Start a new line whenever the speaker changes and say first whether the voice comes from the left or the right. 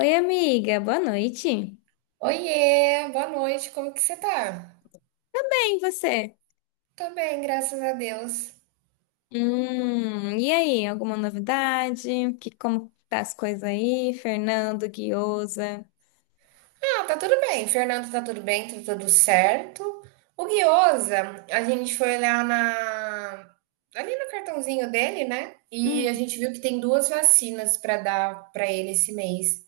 left: Oi, amiga, boa noite.
right: Oiê, boa noite, como que você tá?
left: E você?
right: Tô bem, graças a Deus.
left: E aí, alguma novidade? Como tá as coisas aí? Fernando, Guiosa.
right: Ah, tá tudo bem, Fernando tá tudo bem, tá tudo certo. O Guiosa, a gente foi olhar na... ali no cartãozinho dele, né? E
left: Hum,
right: a gente viu que tem duas vacinas pra dar pra ele esse mês.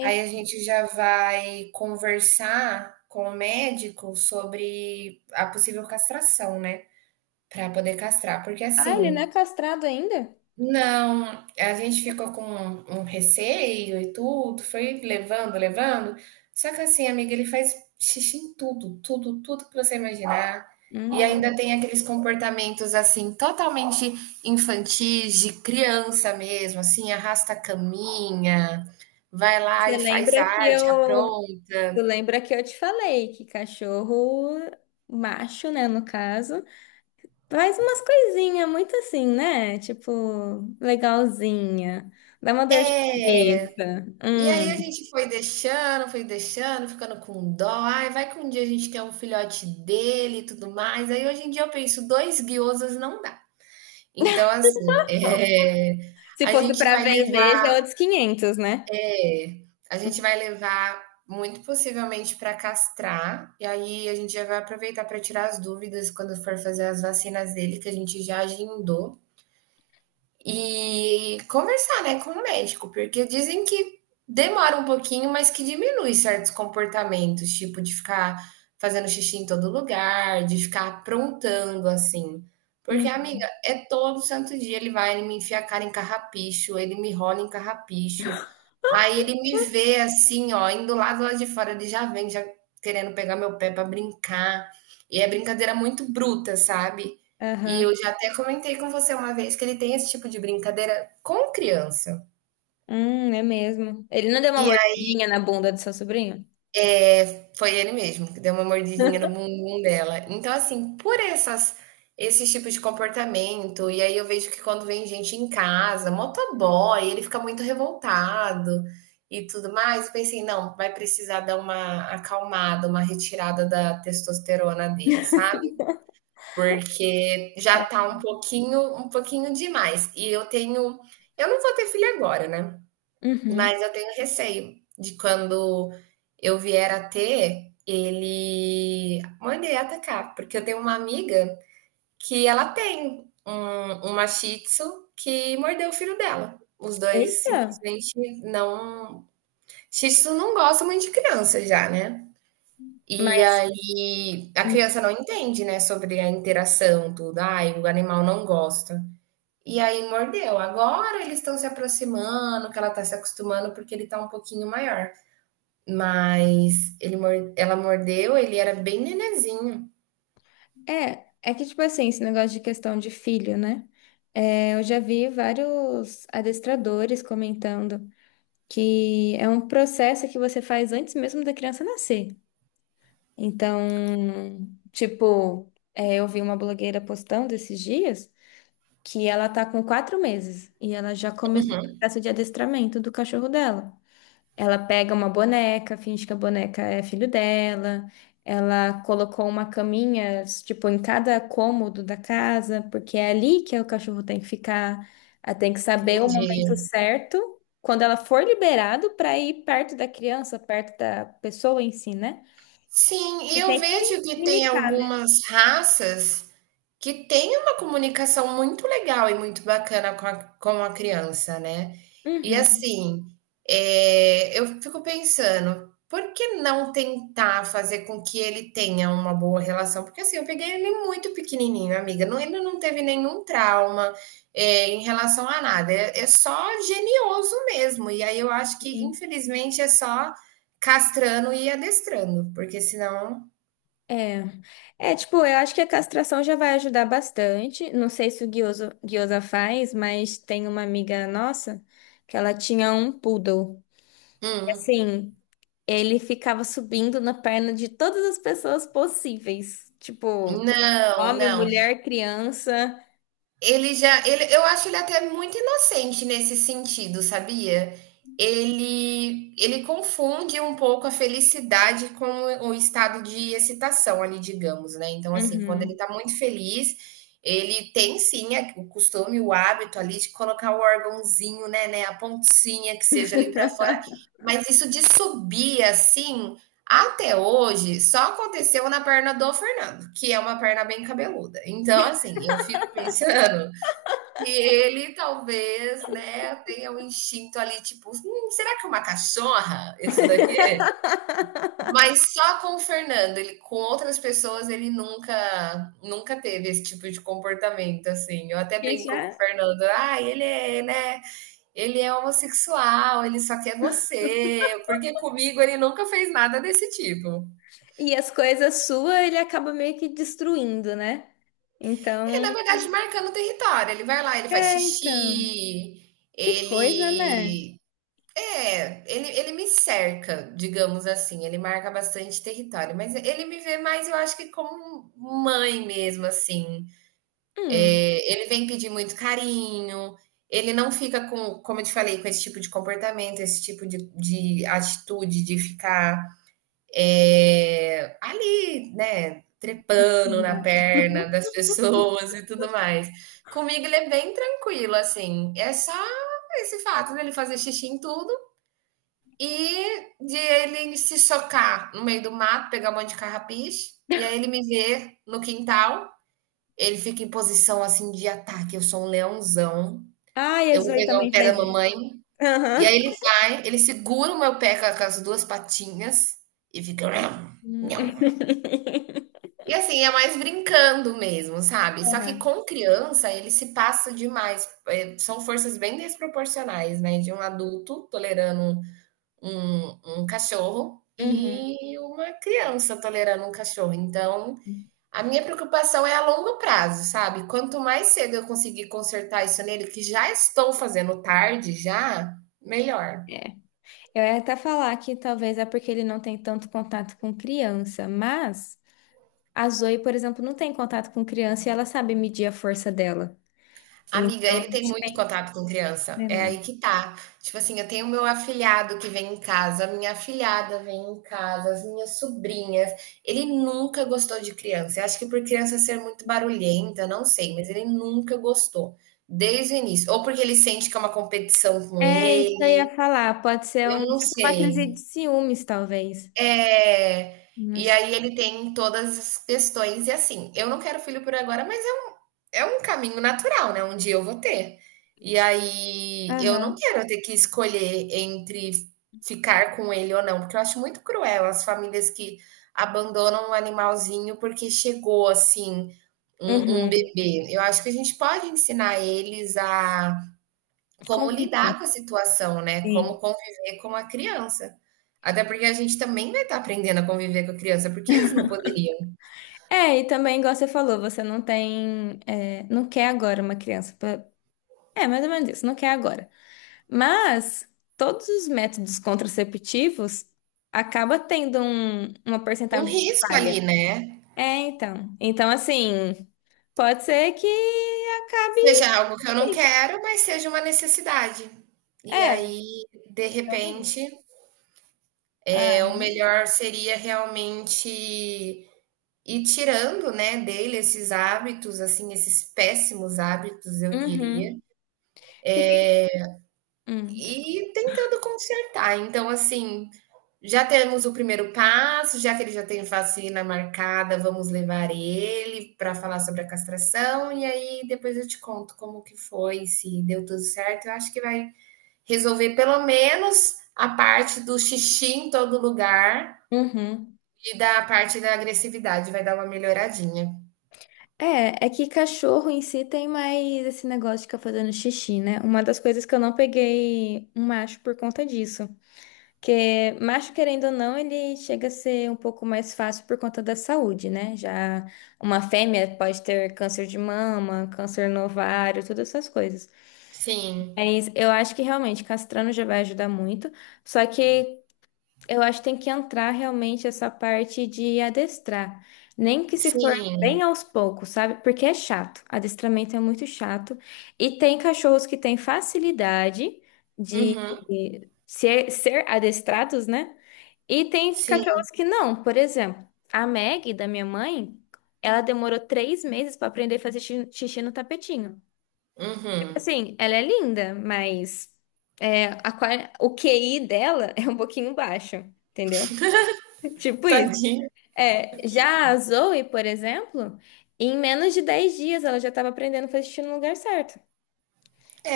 right: Aí a gente já vai conversar com o médico sobre a possível castração, né? Pra poder castrar, porque
left: Ah, ele não
right: assim.
left: é castrado ainda?
right: Não, a gente ficou com um receio e tudo, foi levando, levando. Só que assim, amiga, ele faz xixi em tudo, tudo, tudo que você imaginar. E ainda
left: Hum.
right: tem aqueles comportamentos assim, totalmente infantis, de criança mesmo, assim, arrasta a caminha, vai lá
left: Você
right: e faz
left: lembra que
right: arte,
left: eu,
right: apronta.
left: tu lembra que eu te falei que cachorro macho, né, no caso, faz umas coisinhas muito assim, né? Tipo, legalzinha. Dá uma dor de
right: É.
left: cabeça.
right: E aí a
left: Hum.
right: gente foi deixando, ficando com dó. Ai, vai que um dia a gente quer um filhote dele e tudo mais. Aí hoje em dia eu penso, dois guiosas não dá. Então, assim, é,
left: Se
right: a
left: fosse
right: gente
left: pra
right: vai
left: vender, já
right: levar,
left: é outros quinhentos, né?
right: é, a gente vai levar muito possivelmente para castrar. E aí a gente já vai aproveitar para tirar as dúvidas quando for fazer as vacinas dele, que a gente já agendou. E conversar, né, com o médico, porque dizem que demora um pouquinho, mas que diminui certos comportamentos, tipo de ficar fazendo xixi em todo lugar, de ficar aprontando assim. Porque,
left: Hum.
right: amiga, é todo santo dia ele vai, ele me enfia a cara em carrapicho, ele me rola em carrapicho. Aí ele me vê assim, ó, indo lá do lado de fora, ele já vem, já querendo pegar meu pé pra brincar. E é brincadeira muito bruta, sabe? E
left: Aham.
right: eu já até comentei com você uma vez que ele tem esse tipo de brincadeira com criança.
left: É mesmo. Ele não deu uma
right: E aí
left: mordidinha na bunda do seu sobrinho?
right: foi ele mesmo que deu uma mordidinha no bumbum dela. Então, assim, por essas esses tipos de comportamento, e aí eu vejo que quando vem gente em casa, motoboy, ele fica muito revoltado e tudo mais. Eu pensei, não, vai precisar dar uma acalmada, uma retirada da testosterona dele, sabe? Porque já tá um pouquinho demais. E eu tenho, eu não vou ter filho agora, né?
left: Uhum.
right: Mas eu tenho receio de quando eu vier a ter, ele manda ele atacar, porque eu tenho uma amiga que ela tem uma Shih Tzu que mordeu o filho dela. Os dois
left: Eita.
right: simplesmente não. Shih Tzu não gosta muito de criança já, né? E
left: Mas
right: aí a
left: Uhum.
right: criança não entende, né, sobre a interação, tudo. Ai, o animal não gosta. E aí mordeu. Agora eles estão se aproximando, que ela tá se acostumando porque ele tá um pouquinho maior. Mas ele, ela mordeu, ele era bem nenenzinho.
left: é, é que tipo assim, esse negócio de questão de filho, né? É, eu já vi vários adestradores comentando que é um processo que você faz antes mesmo da criança nascer. Então, tipo, eu vi uma blogueira postando esses dias, que ela tá com 4 meses e ela já começou o processo de adestramento do cachorro dela. Ela pega uma boneca, finge que a boneca é filho dela. Ela colocou uma caminha, tipo, em cada cômodo da casa, porque é ali que o cachorro tem que ficar. Ela tem que saber o momento
right: Entendi.
left: certo, quando ela for liberado, para ir perto da criança, perto da pessoa em si, né?
right: Sim, e
left: E
right: eu
left: tem que
right: vejo que tem
left: limitar, né?
right: algumas raças que tem uma comunicação muito legal e muito bacana com a criança, né? E
left: Uhum.
right: assim, é, eu fico pensando, por que não tentar fazer com que ele tenha uma boa relação? Porque assim, eu peguei ele muito pequenininho, amiga, não, ele não teve nenhum trauma é, em relação a nada, é, é só genioso mesmo. E aí eu acho que,
left: Sim.
right: infelizmente, é só castrando e adestrando, porque senão.
left: É, é tipo, eu acho que a castração já vai ajudar bastante. Não sei se o Guiosa faz, mas tem uma amiga nossa que ela tinha um poodle. E,
right: Hum.
left: assim, ele ficava subindo na perna de todas as pessoas possíveis, tipo,
right: Não,
left: homem,
right: não.
left: mulher, criança.
right: Ele já, ele, eu acho ele até muito inocente nesse sentido, sabia? Ele confunde um pouco a felicidade com o estado de excitação ali, digamos, né? Então, assim, quando ele
left: Uhum.
right: tá muito feliz, ele tem sim o costume, o hábito ali de colocar o órgãozinho, né, a pontinha que seja ali pra fora, mas isso de subir assim, até hoje, só aconteceu na perna do Fernando, que é uma perna bem cabeluda. Então, assim, eu fico pensando que ele talvez, né, tenha um instinto ali, tipo, será que é uma cachorra isso daqui? Mas só com o Fernando, ele com outras pessoas, ele nunca teve esse tipo de comportamento, assim. Eu até
left: E já
right: brinco com o Fernando, ah, ele é, né, ele é homossexual, ele só quer você, porque comigo ele nunca fez nada desse tipo.
left: e as coisas suas ele acaba meio que destruindo, né?
right: É,
left: Então,
right: na verdade, marcando o território. Ele vai lá, ele faz
left: então,
right: xixi,
left: que coisa, né?
right: ele. É, ele me cerca, digamos assim. Ele marca bastante território. Mas ele me vê mais, eu acho que como mãe mesmo, assim.
left: Hum.
right: É, ele vem pedir muito carinho. Ele não fica com, como eu te falei, com esse tipo de comportamento, esse tipo de atitude de ficar é, ali, né,
left: Em
right: trepando na
left: cima.
right: perna das pessoas e tudo mais. Comigo ele é bem tranquilo, assim. É só esse fato dele fazer xixi em tudo e de ele se socar no meio do mato, pegar um monte de carrapiche, e aí ele me vê no quintal, ele fica em posição assim de ataque. Eu sou um leãozão.
left: Ah,
right: Eu vou
left: Jesus
right: pegar o
left: também
right: pé da
left: faz isso.
right: mamãe. E
left: Aham.
right: aí ele vai, ele segura o meu pé com as duas patinhas e fica.
left: Uhum.
right: E assim, é mais brincando mesmo, sabe. Só que
left: Aham.
right: com criança ele se passa demais, são forças bem desproporcionais, né, de um adulto tolerando um cachorro
left: Uhum.
right: e uma criança tolerando um cachorro. Então, a minha preocupação é a longo prazo, sabe. Quanto mais cedo eu conseguir consertar isso nele, que já estou fazendo tarde já, melhor.
left: É. Eu ia até falar que talvez é porque ele não tem tanto contato com criança, mas a Zoe, por exemplo, não tem contato com criança e ela sabe medir a força dela.
right: Amiga,
left: Então,
right: ele tem
left: acho que
right: muito
left: vai
right: contato com criança. É
left: treinar.
right: aí que tá. Tipo assim, eu tenho o meu afilhado que vem em casa, a minha afilhada vem em casa, as minhas sobrinhas. Ele nunca gostou de criança. Eu acho que por criança ser muito barulhenta, eu não sei, mas ele nunca gostou. Desde o início. Ou porque ele sente que é uma competição com
left: É isso que eu ia
right: ele.
left: falar. Pode ser
right: Eu
left: um
right: não
left: tipo uma
right: sei.
left: crise de ciúmes, talvez.
right: É. E
left: Mas...
right: aí ele tem todas as questões. E assim, eu não quero filho por agora, mas é um caminho natural, né, um dia eu vou ter. E aí eu não
left: Aham.
right: quero ter que escolher entre ficar com ele ou não, porque eu acho muito cruel as famílias que abandonam um animalzinho porque chegou, assim, um
left: Uhum.
right: bebê. Eu acho que a gente pode ensinar eles a como
left: Conviver.
right: lidar com a situação, né,
left: Sim.
right: como conviver com a criança. Até porque a gente também vai estar aprendendo a conviver com a criança, porque eles não poderiam.
left: É, e também, igual você falou, você não tem, é, não quer agora uma criança. É, mais ou menos isso, não quer agora. Mas todos os métodos contraceptivos acaba tendo um- uma
right: Um
left: porcentagem de
right: risco
left: falha.
right: ali, né.
left: É, então. Então, assim, pode ser que
right: Seja
left: acabe.
right: algo que eu não quero, mas seja uma necessidade. E
left: É,
right: aí, de
left: realmente.
right: repente, é, o
left: Ah,
right: melhor seria realmente ir tirando, né, dele esses hábitos, assim, esses péssimos hábitos, eu diria,
left: uhum. Fiquei. Hum,
right: e tentando consertar. Então, assim, já temos o primeiro passo, já que ele já tem vacina marcada, vamos levar ele para falar sobre a castração, e aí depois eu te conto como que foi, se deu tudo certo. Eu acho que vai resolver pelo menos a parte do xixi em todo lugar
left: uhum.
right: e da parte da agressividade, vai dar uma melhoradinha.
left: É, é que cachorro em si tem mais esse negócio de ficar fazendo xixi, né? Uma das coisas que eu não peguei um macho por conta disso. Porque macho, querendo ou não, ele chega a ser um pouco mais fácil por conta da saúde, né? Já uma fêmea pode ter câncer de mama, câncer no ovário, todas essas coisas.
right: Sim,
left: Mas eu acho que realmente castrando já vai ajudar muito. Só que eu acho que tem que entrar realmente essa parte de adestrar. Nem que se for
right: sim,
left: bem aos poucos, sabe? Porque é chato. Adestramento é muito chato. E tem cachorros que têm facilidade de
right: uhum,
left: ser adestrados, né? E tem
right: sim,
left: cachorros que não. Por exemplo, a Maggie, da minha mãe, ela demorou 3 meses para aprender a fazer xixi no tapetinho. Tipo
right: uhum.
left: assim, ela é linda, mas o QI dela é um pouquinho baixo, entendeu? Tipo isso.
right: Tadinho.
left: É, já a Zoe, por exemplo, em menos de 10 dias ela já estava aprendendo a fazer xixi no lugar certo.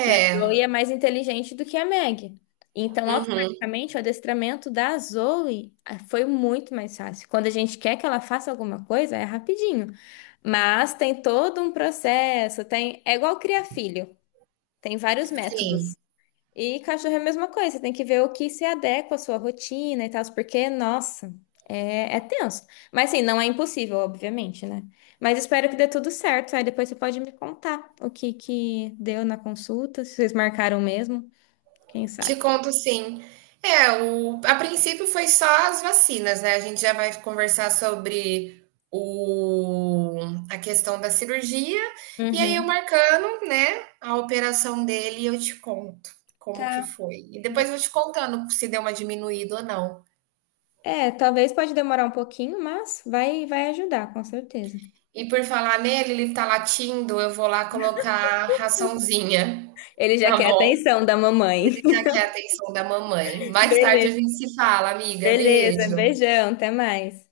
left: Que a Zoe é mais inteligente do que a Meg. Então,
right: uhum,
left: automaticamente, o adestramento da Zoe foi muito mais fácil. Quando a gente quer que ela faça alguma coisa, é rapidinho. Mas tem todo um processo, tem... É igual criar filho. Tem vários
right: sim.
left: métodos. E cachorro é a mesma coisa, você tem que ver o que se adequa à sua rotina e tal, porque, nossa, é tenso. Mas assim, não é impossível, obviamente, né? Mas espero que dê tudo certo. Aí depois você pode me contar o que que deu na consulta, se vocês marcaram mesmo, quem
right: Te
left: sabe.
right: conto sim. É, o, a princípio foi só as vacinas, né? A gente já vai conversar sobre o, a questão da cirurgia. E aí, eu
left: Uhum.
right: marcando, né, a operação dele, e eu te conto como que
left: Tá.
right: foi. E depois eu vou te contando se deu uma diminuída ou não.
left: É, talvez pode demorar um pouquinho, mas vai, vai ajudar, com certeza.
right: E por falar nele, ele tá latindo, eu vou lá colocar raçãozinha,
left: Ele já
right: tá
left: quer a
right: bom?
left: atenção da mamãe.
right: Já que é a atenção da mamãe. Mais tarde a
left: Beleza,
right: gente se fala, amiga.
left: beleza.
right: Beijo.
left: Beijão, até mais.